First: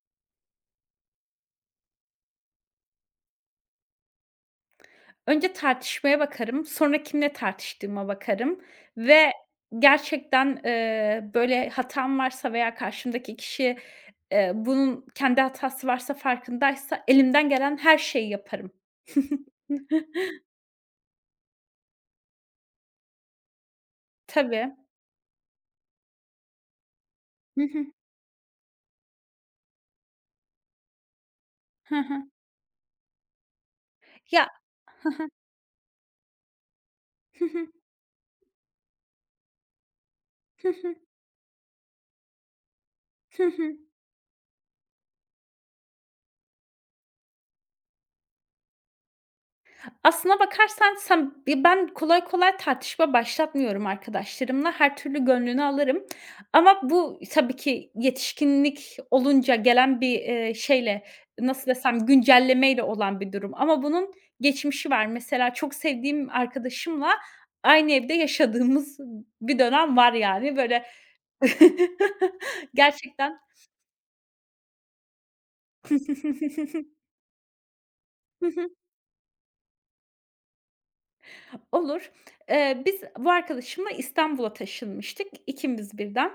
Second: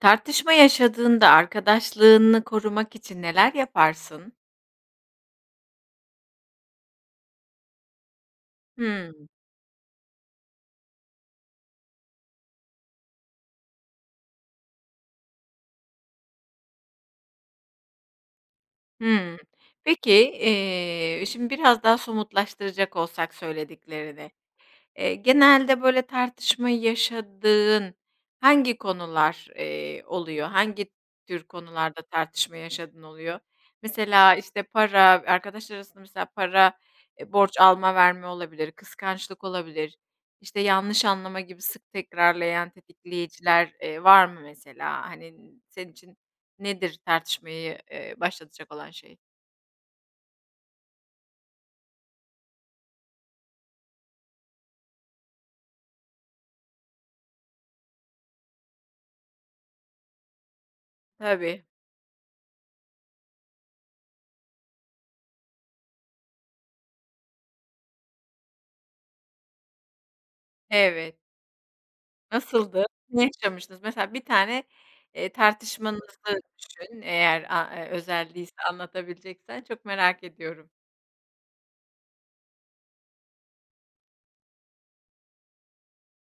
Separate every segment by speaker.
Speaker 1: Tartışma yaşadığında arkadaşlığını korumak için neler yaparsın?
Speaker 2: Önce tartışmaya bakarım, sonra kimle tartıştığıma bakarım
Speaker 1: Hımm.
Speaker 2: ve gerçekten, böyle hatam varsa veya karşımdaki kişi, bunun kendi hatası varsa farkındaysa elimden gelen her şeyi yaparım.
Speaker 1: Hımm. Peki, şimdi biraz daha somutlaştıracak olsak söylediklerini,
Speaker 2: Tabii.
Speaker 1: Genelde böyle tartışma
Speaker 2: Hı hı.
Speaker 1: yaşadığın hangi konular, oluyor? Hangi tür
Speaker 2: Hı
Speaker 1: konularda
Speaker 2: hı.
Speaker 1: tartışma yaşadığın oluyor? Mesela,
Speaker 2: Ya.
Speaker 1: işte, para, arkadaşlar arasında mesela para,
Speaker 2: Hı
Speaker 1: borç
Speaker 2: hı.
Speaker 1: alma verme olabilir, kıskançlık olabilir, işte,
Speaker 2: Hı hı.
Speaker 1: yanlış anlama gibi sık tekrarlayan
Speaker 2: Hı
Speaker 1: tetikleyiciler,
Speaker 2: hı.
Speaker 1: var mı mesela? Hani, senin için nedir tartışmayı, başlatacak olan şey?
Speaker 2: Aslına bakarsan ben kolay kolay tartışma başlatmıyorum arkadaşlarımla. Her türlü gönlünü alırım ama bu tabii ki yetişkinlik olunca gelen bir, şeyle,
Speaker 1: Tabii,
Speaker 2: nasıl desem, güncellemeyle olan bir durum ama bunun geçmişi var. Mesela çok sevdiğim arkadaşımla aynı evde yaşadığımız bir dönem var yani. Böyle
Speaker 1: evet. Nasıldı? Ne
Speaker 2: gerçekten.
Speaker 1: yaşamıştınız? Mesela bir tane, tartışmanızı düşün, eğer a özel değilse anlatabileceksen çok merak ediyorum.
Speaker 2: Olur. Biz bu arkadaşımla İstanbul'a taşınmıştık ikimiz birden.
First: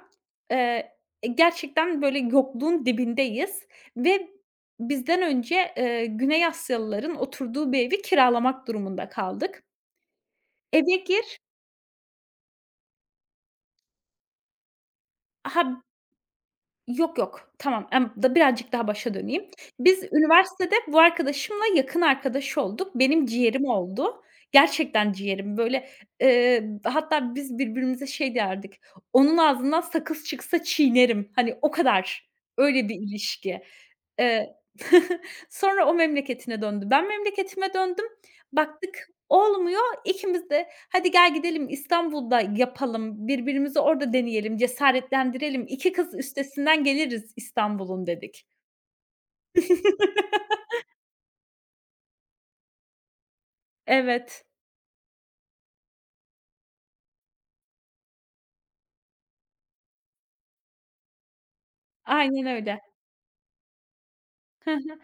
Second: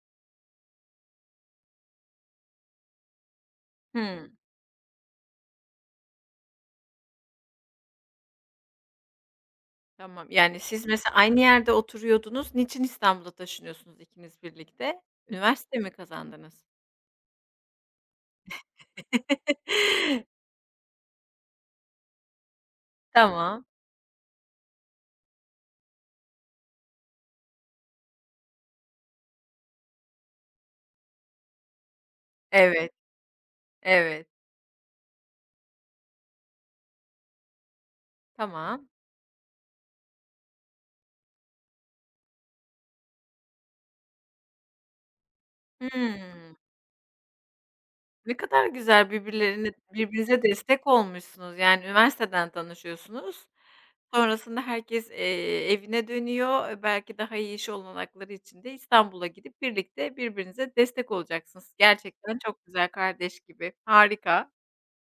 Speaker 2: Eee, gerçekten böyle yokluğun dibindeyiz ve
Speaker 1: Hımm,
Speaker 2: bizden önce, Güney Asyalıların oturduğu bir evi kiralamak durumunda kaldık.
Speaker 1: tamam. Yani, siz
Speaker 2: Eve
Speaker 1: mesela aynı
Speaker 2: gir
Speaker 1: yerde oturuyordunuz. Niçin İstanbul'a taşınıyorsunuz ikiniz birlikte?
Speaker 2: Ha
Speaker 1: Üniversite mi kazandınız?
Speaker 2: Yok, yok. Tamam, da birazcık daha başa döneyim. Biz üniversitede bu arkadaşımla yakın arkadaş olduk. Benim
Speaker 1: Tamam.
Speaker 2: ciğerim oldu. Gerçekten ciğerim. Böyle, hatta biz birbirimize şey derdik, "Onun ağzından sakız çıksa çiğnerim." Hani o kadar, öyle
Speaker 1: Evet,
Speaker 2: bir ilişki.
Speaker 1: evet.
Speaker 2: Eee, sonra o memleketine döndü. Ben memleketime döndüm.
Speaker 1: Tamam.
Speaker 2: Baktık olmuyor. İkimiz de "Hadi gel gidelim İstanbul'da yapalım, birbirimizi orada deneyelim, cesaretlendirelim. İki kız
Speaker 1: Hımm.
Speaker 2: üstesinden geliriz İstanbul'un."
Speaker 1: Ne
Speaker 2: dedik.
Speaker 1: kadar güzel birbirlerine birbirinize destek olmuşsunuz. Yani üniversiteden tanışıyorsunuz.
Speaker 2: Evet,
Speaker 1: Sonrasında herkes, evine dönüyor. Belki daha iyi iş olanakları için de İstanbul'a gidip birlikte birbirinize destek olacaksınız. Gerçekten
Speaker 2: aynen
Speaker 1: çok
Speaker 2: öyle.
Speaker 1: güzel, kardeş gibi. Harika.
Speaker 2: Hı hı.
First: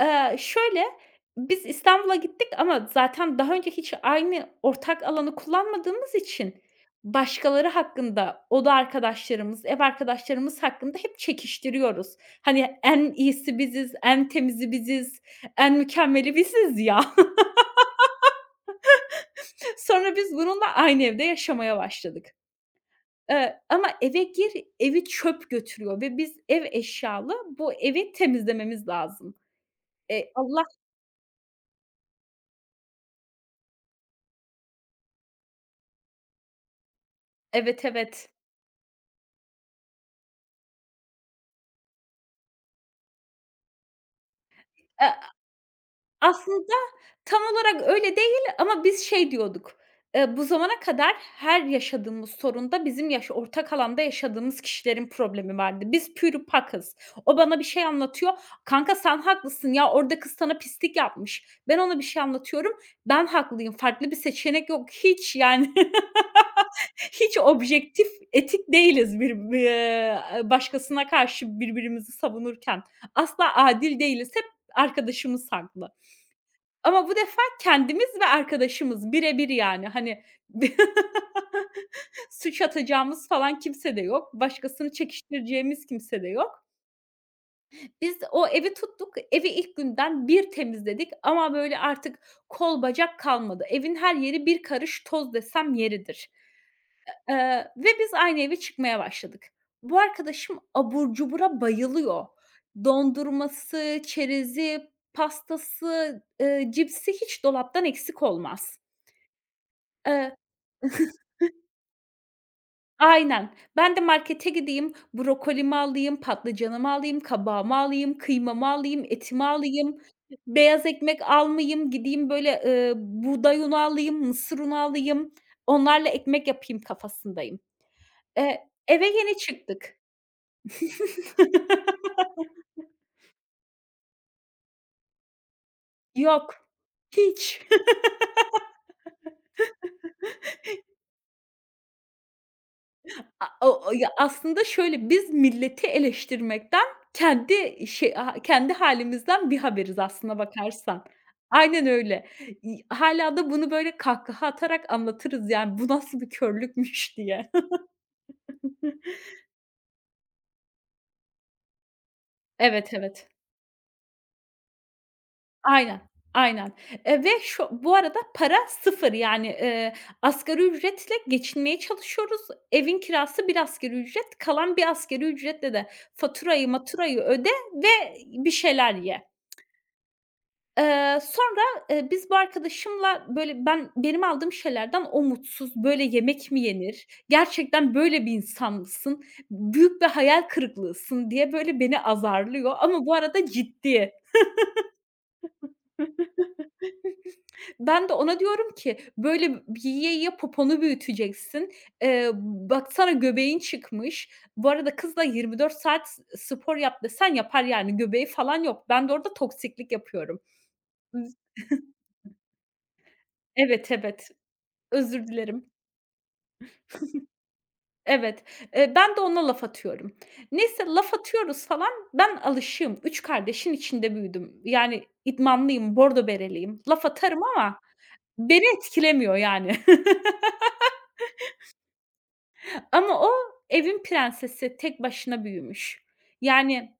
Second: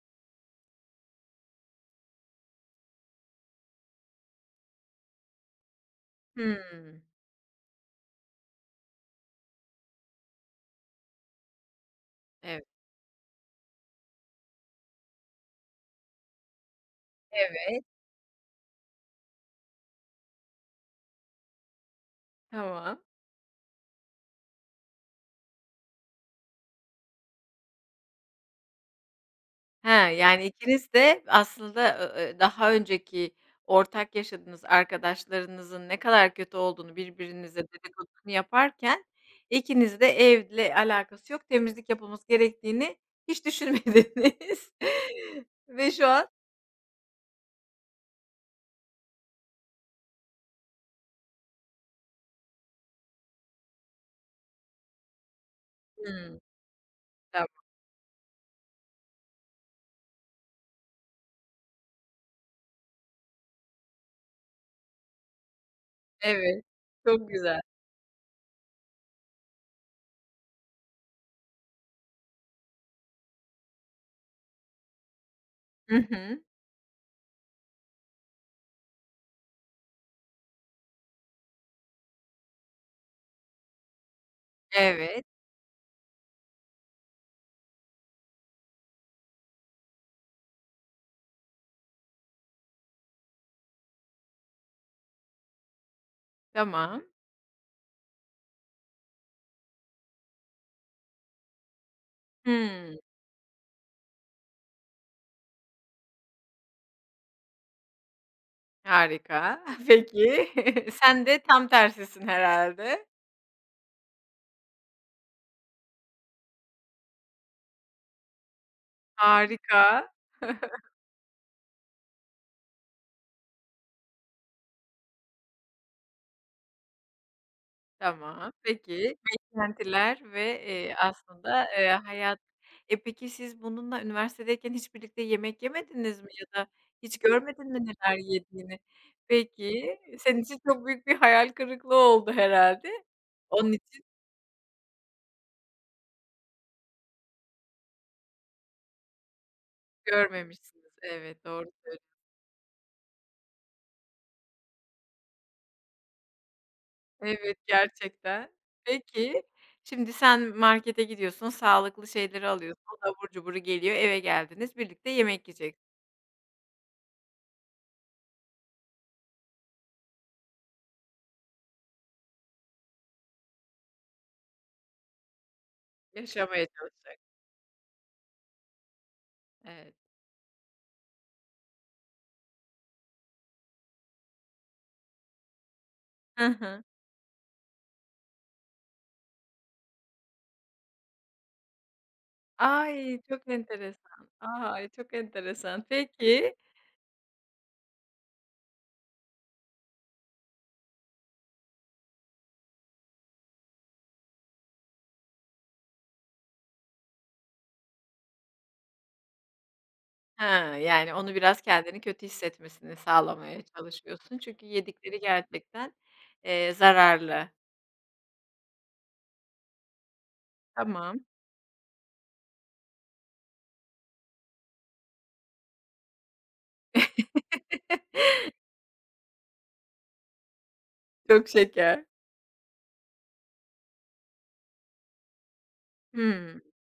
Speaker 2: Şöyle, biz İstanbul'a gittik ama zaten daha önce hiç aynı ortak alanı kullanmadığımız için
Speaker 1: Hımm.
Speaker 2: başkaları hakkında, oda arkadaşlarımız, ev arkadaşlarımız hakkında hep çekiştiriyoruz.
Speaker 1: Evet.
Speaker 2: Hani en iyisi biziz, en temizi biziz, en mükemmeli biziz ya.
Speaker 1: Evet.
Speaker 2: Sonra biz bununla aynı evde yaşamaya başladık.
Speaker 1: Tamam.
Speaker 2: Ama evi çöp götürüyor ve biz ev eşyalı bu evi temizlememiz lazım.
Speaker 1: He, yani
Speaker 2: Allah
Speaker 1: ikiniz de aslında, ı daha önceki ortak yaşadığınız arkadaşlarınızın ne kadar kötü olduğunu birbirinize
Speaker 2: Evet, evet.
Speaker 1: dedikodusunu yaparken ikiniz de evle alakası yok, temizlik yapılması gerektiğini hiç düşünmediniz
Speaker 2: Eee
Speaker 1: ve şu an...
Speaker 2: Aslında tam olarak öyle değil ama biz şey diyorduk, bu zamana kadar her yaşadığımız sorunda bizim ortak alanda yaşadığımız kişilerin problemi vardı. Biz
Speaker 1: Hımm,
Speaker 2: pürüpakız. O
Speaker 1: tamam,
Speaker 2: bana bir şey anlatıyor. "Kanka sen haklısın ya, orada kız sana pislik yapmış." Ben ona bir şey anlatıyorum. "Ben haklıyım, farklı bir seçenek yok." Hiç yani.
Speaker 1: evet, çok
Speaker 2: Hiç
Speaker 1: güzel.
Speaker 2: objektif, etik değiliz bir b başkasına karşı birbirimizi savunurken. Asla adil değiliz. Hep arkadaşımız haklı.
Speaker 1: Hı hı,
Speaker 2: Ama bu defa kendimiz ve arkadaşımız bire bir yani, hani, suç atacağımız falan kimse de yok. Başkasını
Speaker 1: evet,
Speaker 2: çekiştireceğimiz kimse de yok. Biz o evi tuttuk. Evi ilk günden bir temizledik ama böyle artık kol bacak kalmadı. Evin her yeri bir karış toz desem yeridir.
Speaker 1: tamam.
Speaker 2: Ve biz aynı eve çıkmaya başladık. Bu arkadaşım abur cubura bayılıyor.
Speaker 1: Hımm,
Speaker 2: Dondurması, çerezi, pastası, cipsi hiç dolaptan eksik olmaz.
Speaker 1: harika.
Speaker 2: Eee,
Speaker 1: Peki, sen de tam tersisin herhalde.
Speaker 2: aynen. Ben de markete gideyim, brokolimi alayım, patlıcanımı alayım, kabağımı alayım, kıymamı alayım, etimi alayım,
Speaker 1: Harika.
Speaker 2: beyaz ekmek almayayım, gideyim böyle, buğday unu alayım, mısır unu alayım, onlarla ekmek yapayım kafasındayım.
Speaker 1: Tamam,
Speaker 2: Eve
Speaker 1: peki.
Speaker 2: yeni çıktık.
Speaker 1: Beklentiler ve, aslında, hayat... E, peki siz bununla üniversitedeyken hiç birlikte yemek yemediniz mi ya
Speaker 2: Yok,
Speaker 1: da hiç
Speaker 2: hiç.
Speaker 1: görmedin mi neler yediğini? Peki, senin için çok büyük bir hayal kırıklığı oldu herhâlde.
Speaker 2: A
Speaker 1: Onun
Speaker 2: o o
Speaker 1: için
Speaker 2: ya, aslında şöyle, biz milleti eleştirmekten kendi şey ha kendi hâlimizden birhaberiz aslına
Speaker 1: görmemişsiniz.
Speaker 2: bakarsan.
Speaker 1: Evet, doğru
Speaker 2: Aynen
Speaker 1: söylüyorsun.
Speaker 2: öyle. Hâlâ da bunu böyle kahkaha atarak anlatırız yani, "Bu nasıl bir körlükmüş?" diye.
Speaker 1: Evet, gerçekten. Peki, şimdi sen markete gidiyorsun, sağlıklı şeyleri alıyorsun,
Speaker 2: Evet,
Speaker 1: o da abur
Speaker 2: evet.
Speaker 1: cuburu geliyor, eve geldiniz, birlikte yemek yiyecek...
Speaker 2: Aynen, aynen. Ve bu arada para sıfır yani, asgari ücretle geçinmeye çalışıyoruz. Evin kirası bir asgari ücret, kalan bir asgari ücretle de
Speaker 1: Yaşamaya
Speaker 2: faturayı maturayı
Speaker 1: çalışacaksın.
Speaker 2: öde ve bir şeyler ye.
Speaker 1: Evet.
Speaker 2: Sonra, biz bu arkadaşımla, böyle, benim aldığım şeylerden o mutsuz, böyle
Speaker 1: Hı
Speaker 2: yemek mi
Speaker 1: hı.
Speaker 2: yenir, gerçekten böyle bir insan mısın, büyük bir hayal kırıklığısın diye, böyle, beni azarlıyor ama bu
Speaker 1: Ay,
Speaker 2: arada
Speaker 1: çok
Speaker 2: ciddi.
Speaker 1: enteresan. Ay, çok enteresan. Peki,
Speaker 2: Ben de ona diyorum ki, "Böyle yiye yiye poponu büyüteceksin. Baksana göbeğin çıkmış." Bu arada kız da 24 saat spor yap desen yapar yani göbeği falan yok. Ben de orada toksiklik yapıyorum.
Speaker 1: he, yani
Speaker 2: Iıı,
Speaker 1: onu biraz kendini kötü hissetmesini sağlamaya
Speaker 2: Evet, evet.
Speaker 1: çalışıyorsun. Çünkü yedikleri
Speaker 2: Özür dilerim.
Speaker 1: gerçekten, zararlı.
Speaker 2: Evet, ben de ona laf atıyorum. Neyse, laf
Speaker 1: Tamam.
Speaker 2: atıyoruz falan. Ben alışığım. Üç kardeşin içinde büyüdüm. Yani idmanlıyım, bordo bereliyim. Laf atarım ama beni etkilemiyor yani.
Speaker 1: Çok şeker.
Speaker 2: Ama o evin prensesi, tek başına büyümüş.
Speaker 1: Hımm.
Speaker 2: Yani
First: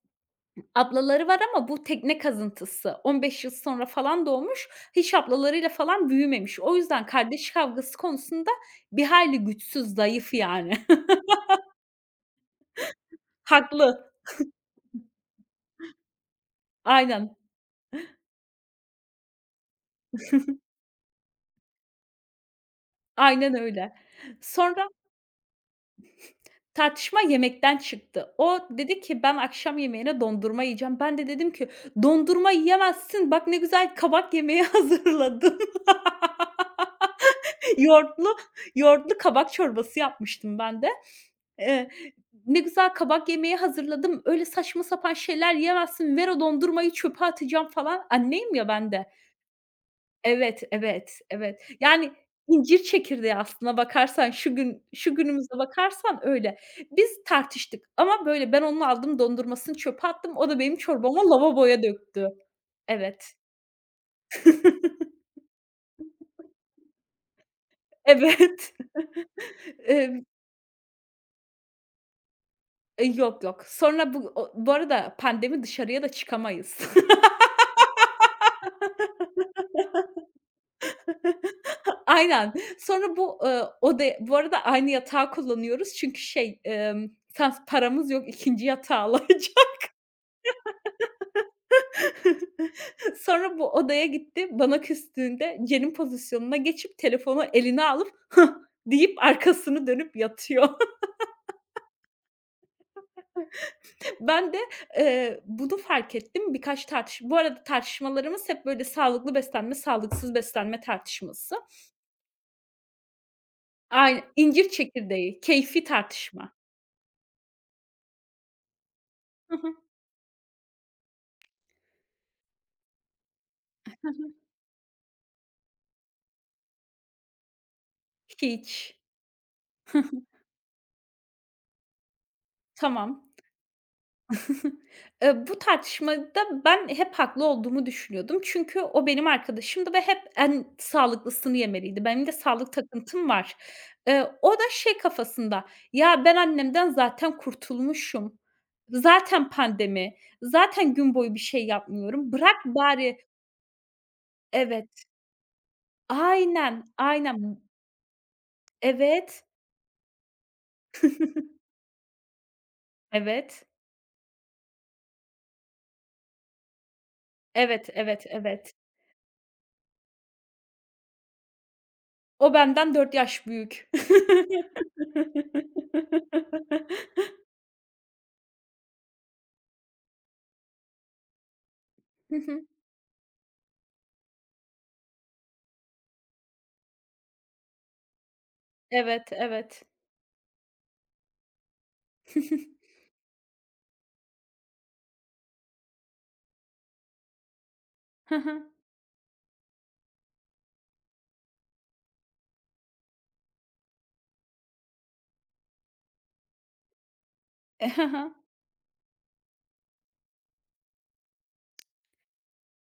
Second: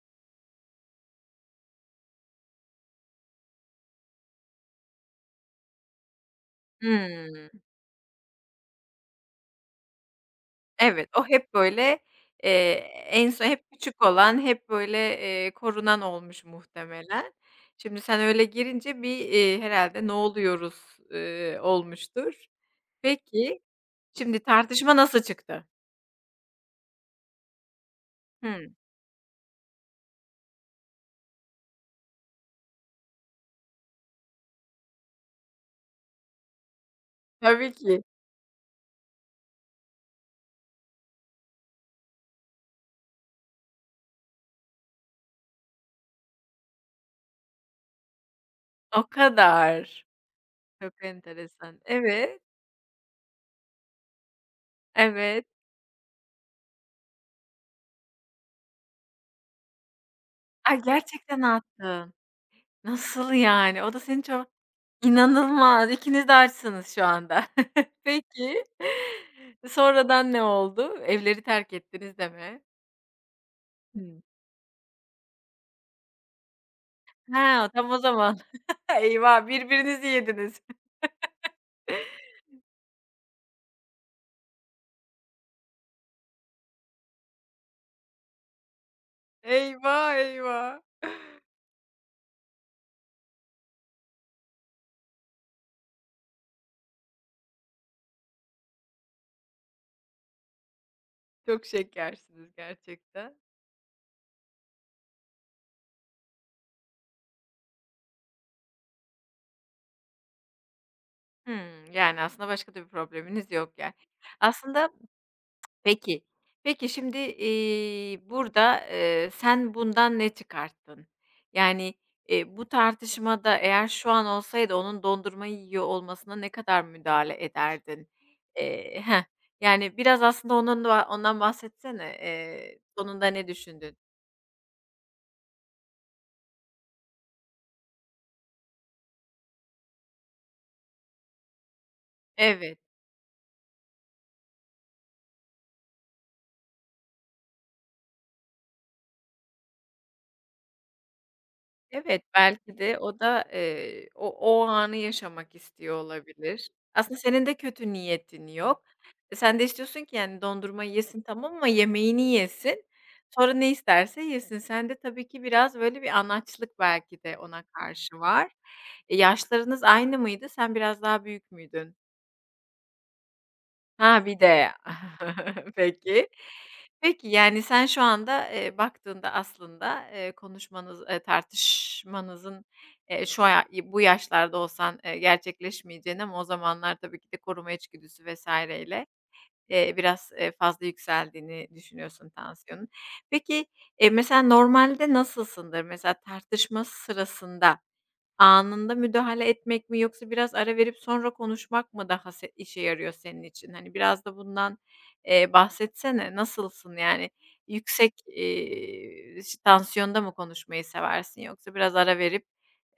Speaker 2: ablaları var ama bu tekne kazıntısı. 15 yıl sonra falan doğmuş. Hiç ablalarıyla falan büyümemiş. O yüzden
Speaker 1: Hımm.
Speaker 2: kardeş kavgası konusunda bir hayli güçsüz, zayıf yani.
Speaker 1: Evet, o hep böyle, eee, en son hep küçük
Speaker 2: Haklı.
Speaker 1: olan, hep böyle, korunan olmuş muhtemelen.
Speaker 2: Aynen,
Speaker 1: Şimdi sen öyle girince bir, herhâlde "Ne oluyoruz?" Olmuştur.
Speaker 2: aynen
Speaker 1: Peki.
Speaker 2: öyle.
Speaker 1: Şimdi
Speaker 2: Sonra
Speaker 1: tartışma nasıl çıktı?
Speaker 2: tartışma yemekten çıktı. O
Speaker 1: Hımm.
Speaker 2: dedi ki, "Ben akşam yemeğine dondurma yiyeceğim." Ben de dedim ki, "Dondurma yiyemezsin. Bak ne güzel kabak yemeği hazırladım."
Speaker 1: Tabii ki.
Speaker 2: Yoğurtlu yoğurtlu kabak çorbası yapmıştım ben de. Eee, "Ne güzel kabak yemeği hazırladım. Öyle saçma sapan şeyler yiyemezsin. Ver o dondurmayı çöpe atacağım." falan. Anneyim ya ben
Speaker 1: O
Speaker 2: de.
Speaker 1: kadar.
Speaker 2: Evet,
Speaker 1: Çok
Speaker 2: evet, evet.
Speaker 1: enteresan.
Speaker 2: Yani,
Speaker 1: Evet,
Speaker 2: incir çekirdeği aslına bakarsan, şu gün şu
Speaker 1: evet.
Speaker 2: günümüze bakarsan öyle. Biz tartıştık ama böyle ben onun aldım dondurmasını çöpe attım, o da benim
Speaker 1: Ay,
Speaker 2: çorbamı
Speaker 1: gerçekten
Speaker 2: lavaboya
Speaker 1: attın.
Speaker 2: döktü.
Speaker 1: Nasıl
Speaker 2: Evet.
Speaker 1: yani? O da seni çok... İnanılmaz. İkiniz de açsınız şu anda. Peki,
Speaker 2: Evet. Emm,
Speaker 1: sonradan ne oldu? Evleri terk ettiniz deme.
Speaker 2: yok, yok. Sonra
Speaker 1: Hımm.
Speaker 2: bu arada pandemi dışarıya da çıkamayız.
Speaker 1: Ha, tam o zaman. Eyvah, birbirinizi yediniz.
Speaker 2: Aynen. Sonra bu, odaya bu arada aynı yatağı kullanıyoruz çünkü sans paramız yok ikinci yatağı alacak.
Speaker 1: Eyvah, eyvah.
Speaker 2: Sonra bu odaya gitti. Bana küstüğünde Cen'in pozisyonuna geçip telefonu eline alıp "Hıh!" deyip arkasını dönüp yatıyor.
Speaker 1: Çok şekersiniz gerçekten.
Speaker 2: Ben de, bunu fark ettim. Birkaç tartış bu arada tartışmalarımız hep böyle sağlıklı beslenme, sağlıksız beslenme tartışması.
Speaker 1: Hımm, yani aslında başka da bir probleminiz yok yani.
Speaker 2: Aynı incir
Speaker 1: Aslında...
Speaker 2: çekirdeği, keyfi
Speaker 1: Peki.
Speaker 2: tartışma.
Speaker 1: Peki şimdi, burada, sen bundan ne çıkarttın? Yani, bu tartışmada eğer şu an olsaydı onun dondurmayı yiyor olmasına ne kadar müdahale ederdin?
Speaker 2: Hiç.
Speaker 1: Eee Heh, yani biraz aslında onun da ondan bahsetsene. Sonunda
Speaker 2: Tamam.
Speaker 1: ne düşündün?
Speaker 2: Bu tartışmada ben hep haklı olduğumu düşünüyordum. Çünkü o benim arkadaşımdı ve hep en sağlıklısını yemeliydi. Benim de sağlık
Speaker 1: Evet.
Speaker 2: takıntım var. O da şey kafasında, "Ya, ben annemden zaten kurtulmuşum. Zaten pandemi. Zaten gün boyu bir şey
Speaker 1: Evet,
Speaker 2: yapmıyorum. Bırak
Speaker 1: belki de
Speaker 2: bari."
Speaker 1: o da, o anı
Speaker 2: Evet,
Speaker 1: yaşamak istiyor olabilir.
Speaker 2: aynen,
Speaker 1: Aslında senin de
Speaker 2: aynen.
Speaker 1: kötü niyetin yok. E,
Speaker 2: Evet,
Speaker 1: sen de istiyorsun ki, yani, dondurma yesin tamam ama yemeğini yesin. Sonra
Speaker 2: evet,
Speaker 1: ne isterse yesin. Sen de tabii ki biraz böyle bir anaçlık belki de ona
Speaker 2: evet,
Speaker 1: karşı
Speaker 2: evet,
Speaker 1: var.
Speaker 2: evet.
Speaker 1: E, yaşlarınız aynı mıydı? Sen biraz daha büyük müydün?
Speaker 2: O benden 4 yaş büyük.
Speaker 1: Ha, bir de. Peki. Peki, yani, sen şu anda, baktığında aslında, konuşmanız,
Speaker 2: Hı
Speaker 1: tartışmanızın,
Speaker 2: hı.
Speaker 1: şu bu yaşlarda olsan, gerçekleşmeyeceğini ama o zamanlar tabii ki de koruma içgüdüsü vesaireyle ile,
Speaker 2: Evet, evet.
Speaker 1: biraz, fazla yükseldiğini düşünüyorsun tansiyonun. Peki, mesela normalde nasılsındır? Mesela tartışma sırasında,
Speaker 2: Hı hı.
Speaker 1: anında müdahale etmek mi yoksa biraz ara verip sonra konuşmak mı daha işe yarıyor senin için? Hani, biraz da bundan, bahsetsene. Nasılsın, yani?
Speaker 2: Hı
Speaker 1: Yüksek,
Speaker 2: hı.
Speaker 1: tansiyonda mı konuşmayı seversin yoksa biraz ara verip,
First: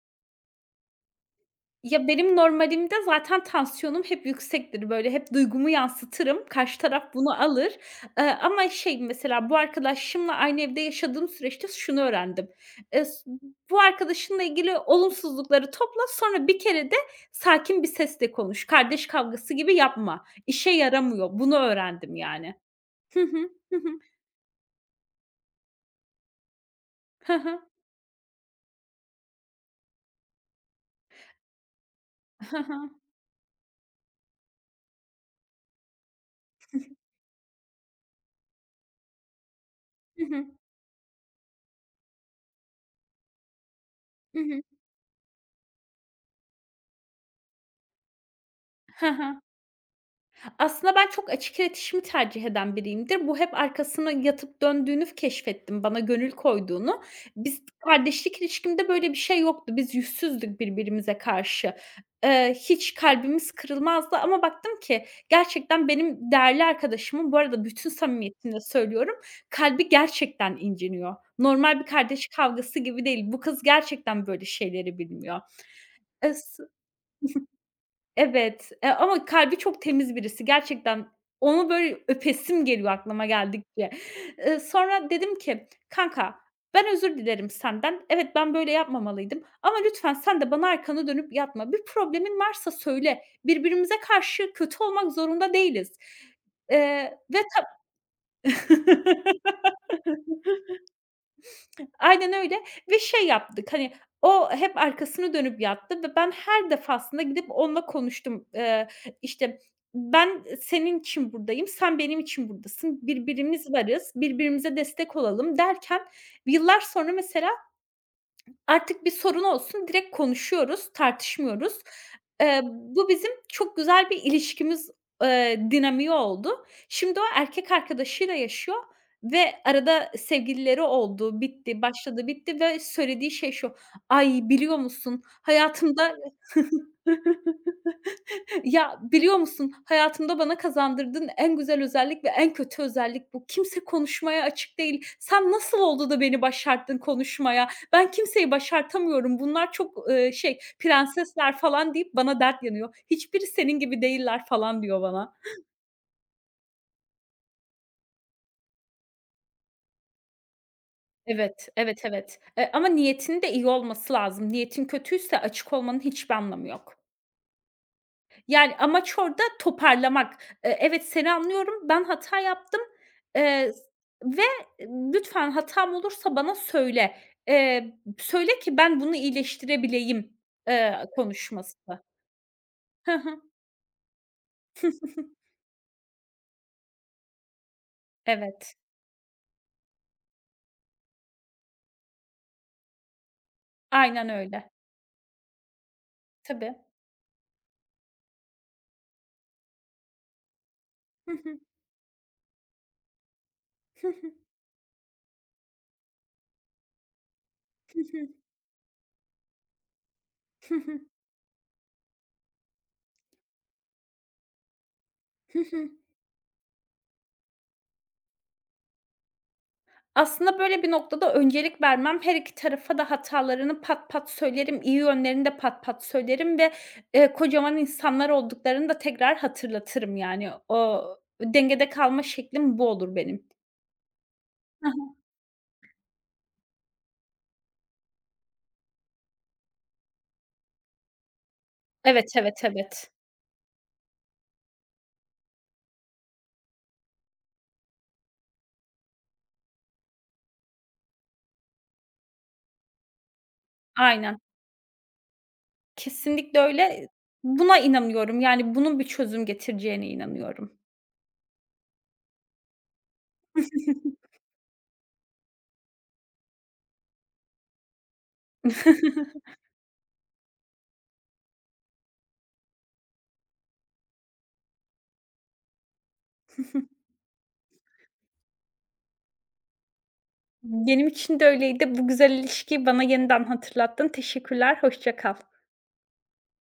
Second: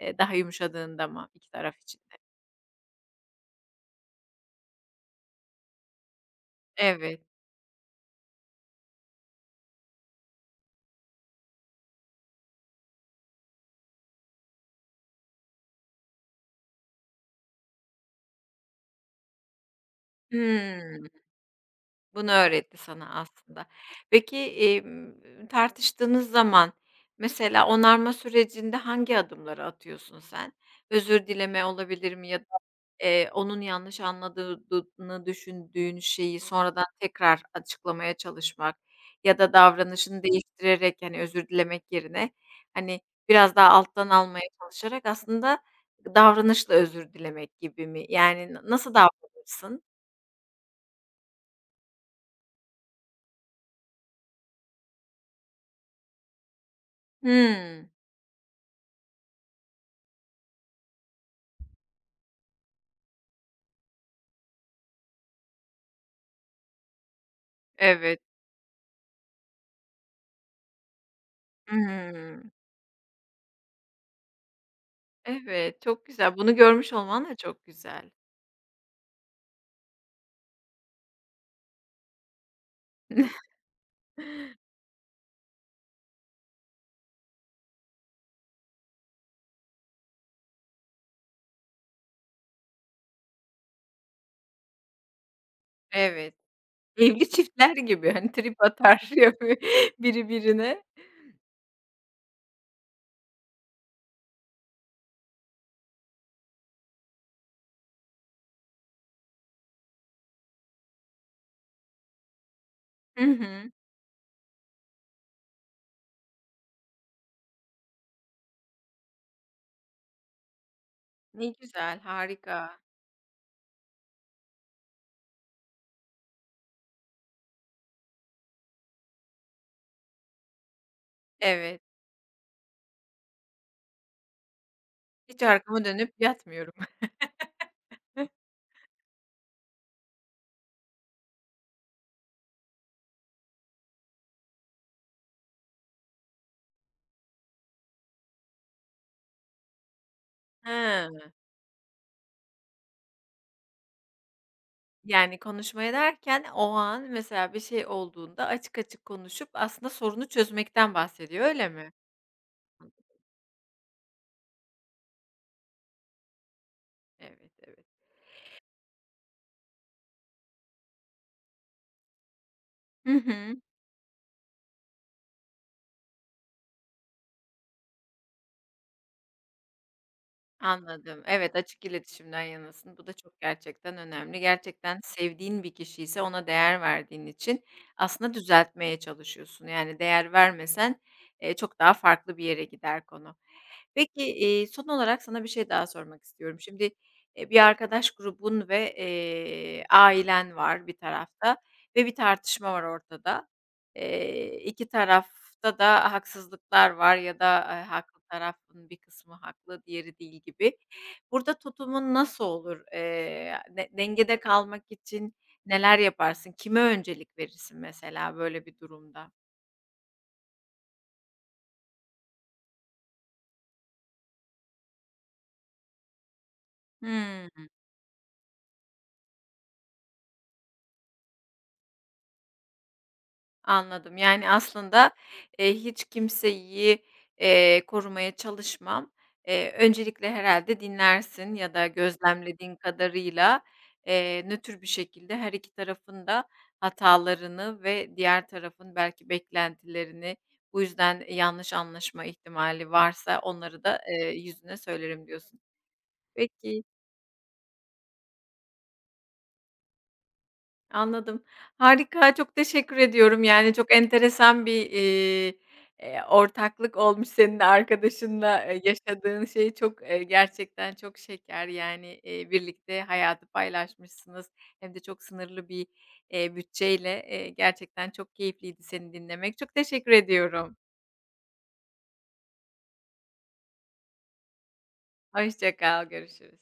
Speaker 1: daha yumuşadığında mı iki taraf için
Speaker 2: Ya,
Speaker 1: de?
Speaker 2: benim normalimde zaten tansiyonum hep yüksektir. Böyle hep duygumu yansıtırım. Karşı taraf
Speaker 1: Evet.
Speaker 2: bunu alır. Ama mesela bu arkadaşımla aynı evde yaşadığım süreçte şunu öğrendim. S bu arkadaşınla ilgili olumsuzlukları topla, sonra bir kere de sakin bir sesle konuş. Kardeş kavgası gibi yapma. İşe
Speaker 1: Hıı.
Speaker 2: yaramıyor. Bunu öğrendim
Speaker 1: Bunu
Speaker 2: yani.
Speaker 1: öğretti sana
Speaker 2: Hı hı.
Speaker 1: aslında.
Speaker 2: Hı hı.
Speaker 1: Peki, tartıştığınız zaman
Speaker 2: Hı hı.
Speaker 1: mesela onarma sürecinde hangi adımları atıyorsun sen? Özür dileme olabilir mi ya da,
Speaker 2: Hı hı.
Speaker 1: onun yanlış anladığını düşündüğün şeyi sonradan tekrar açıklamaya çalışmak ya da davranışını
Speaker 2: Hı hı.
Speaker 1: değiştirerek, hani, özür dilemek yerine, hani, biraz daha alttan
Speaker 2: Hı
Speaker 1: almaya
Speaker 2: hı.
Speaker 1: çalışarak aslında davranışla özür dilemek gibi mi? Yani, nasıl
Speaker 2: Hı hı.
Speaker 1: davranırsın?
Speaker 2: Aslında ben çok açık iletişimi tercih eden biriyimdir. Bu hep arkasına yatıp döndüğünü keşfettim, bana gönül koyduğunu. Biz
Speaker 1: Hımm.
Speaker 2: kardeşlik ilişkimde böyle bir şey yoktu. Biz yüzsüzdük birbirimize karşı. Hiç kalbimiz kırılmazdı ama baktım ki gerçekten benim değerli arkadaşımın, bu arada bütün
Speaker 1: Evet.
Speaker 2: samimiyetimle söylüyorum, kalbi gerçekten inciniyor. Normal bir kardeş
Speaker 1: Hımm.
Speaker 2: kavgası gibi değil. Bu kız gerçekten böyle şeyleri bilmiyor.
Speaker 1: Evet, çok güzel. Bunu
Speaker 2: Es
Speaker 1: görmüş olman da çok güzel.
Speaker 2: Evet, ama kalbi çok temiz birisi gerçekten. Onu böyle öpesim geliyor aklıma geldikçe. Sonra dedim ki, "Kanka, ben özür dilerim senden. Evet, ben böyle yapmamalıydım ama lütfen sen de bana arkanı dönüp yatma. Bir problemin varsa söyle. Birbirimize karşı kötü olmak zorunda değiliz."
Speaker 1: Evet, evli
Speaker 2: Ve
Speaker 1: çiftler gibi, hani, trip atar ya biri birine.
Speaker 2: Aynen öyle ve şey yaptık, hani, o hep arkasını dönüp yattı ve ben her defasında gidip onunla konuştum. İşte, "Ben senin için buradayım, sen benim için buradasın,
Speaker 1: Hı hı.
Speaker 2: birbirimiz varız, birbirimize destek olalım." derken yıllar sonra mesela artık bir sorun olsun, direkt konuşuyoruz,
Speaker 1: Ne
Speaker 2: tartışmıyoruz.
Speaker 1: güzel, harika.
Speaker 2: Bu bizim çok güzel bir ilişkimiz, dinamiği oldu. Şimdi o erkek arkadaşıyla yaşıyor ve arada sevgilileri oldu,
Speaker 1: Evet,
Speaker 2: bitti, başladı, bitti ve söylediği şey şu: "Ay, biliyor musun
Speaker 1: hiç arkama dönüp
Speaker 2: hayatımda."
Speaker 1: yatmıyorum.
Speaker 2: Ya, biliyor musun, hayatımda bana kazandırdığın en güzel özellik ve en kötü özellik bu. Kimse konuşmaya açık değil. Sen nasıl oldu da beni başarttın konuşmaya? Ben kimseyi başartamıyorum. Bunlar çok,
Speaker 1: Hıı.
Speaker 2: prensesler falan deyip bana dert yanıyor. Hiçbiri senin gibi değiller falan diyor bana.
Speaker 1: Yani, konuşmaya derken o an mesela bir şey olduğunda açık açık konuşup aslında sorunu çözmekten bahsediyor, öyle
Speaker 2: Evet,
Speaker 1: mi?
Speaker 2: evet, evet. Ama
Speaker 1: Anladım.
Speaker 2: niyetin de iyi olması lazım. Niyetin kötüyse açık olmanın hiçbir anlamı yok.
Speaker 1: Evet, evet.
Speaker 2: Yani, amaç orada toparlamak. Evet, seni anlıyorum, ben hata yaptım,
Speaker 1: Hı hı.
Speaker 2: eee, ve lütfen hatam olursa bana söyle. Söyle ki ben bunu iyileştirebileyim,
Speaker 1: Anladım. Evet, açık
Speaker 2: konuşması.
Speaker 1: iletişimden yanasın. Bu da
Speaker 2: Hı
Speaker 1: çok
Speaker 2: hı.
Speaker 1: gerçekten önemli. Gerçekten sevdiğin bir kişi ise ona değer verdiğin için aslında
Speaker 2: Evet,
Speaker 1: düzeltmeye çalışıyorsun. Yani değer vermesen, çok daha farklı bir yere gider konu. Peki,
Speaker 2: aynen öyle.
Speaker 1: son olarak sana bir şey daha sormak istiyorum.
Speaker 2: Tabii.
Speaker 1: Şimdi, bir arkadaş grubun ve, ailen var bir tarafta ve bir tartışma var ortada.
Speaker 2: Hı hı. Hı hı.
Speaker 1: İki tarafta da haksızlıklar var ya da,
Speaker 2: Hı
Speaker 1: haklı
Speaker 2: hı.
Speaker 1: tarafın bir kısmı haklı, diğeri değil
Speaker 2: Hı
Speaker 1: gibi.
Speaker 2: hı.
Speaker 1: Burada tutumun nasıl olur? De dengede kalmak için
Speaker 2: Hı hı.
Speaker 1: neler yaparsın? Kime öncelik verirsin mesela böyle bir durumda?
Speaker 2: Aslında böyle bir noktada öncelik vermem, her iki tarafa da hatalarını pat pat söylerim, iyi yönlerini de pat pat söylerim ve
Speaker 1: Hımm.
Speaker 2: kocaman insanlar olduklarını da tekrar hatırlatırım yani. O dengede kalma şeklim bu olur benim.
Speaker 1: Anladım. Yani,
Speaker 2: Hı
Speaker 1: aslında,
Speaker 2: hı.
Speaker 1: hiç kimseyi, korumaya çalışmam. Öncelikle herhalde dinlersin ya da
Speaker 2: Evet, evet,
Speaker 1: gözlemlediğin
Speaker 2: evet.
Speaker 1: kadarıyla, nötr bir şekilde her iki tarafın da hatalarını ve diğer tarafın belki beklentilerini, bu yüzden yanlış anlaşma ihtimali varsa onları da,
Speaker 2: Aynen.
Speaker 1: yüzüne söylerim diyorsun.
Speaker 2: Kesinlikle
Speaker 1: Peki.
Speaker 2: öyle. Buna inanıyorum, yani bunun bir çözüm getireceğine inanıyorum.
Speaker 1: Anladım. Harika, çok teşekkür ediyorum. Yani, çok enteresan bir, ortaklık olmuş senin de arkadaşınla, yaşadığın şey çok, gerçekten çok şeker. Yani, birlikte hayatı paylaşmışsınız hem de çok sınırlı bir, bütçeyle. Gerçekten çok keyifliydi seni dinlemek. Çok teşekkür ediyorum.
Speaker 2: Benim için de öyleydi. Bu güzel ilişkiyi bana yeniden hatırlattın. Teşekkürler, hoşça kal.
Speaker 1: Hoşça kal, görüşürüz.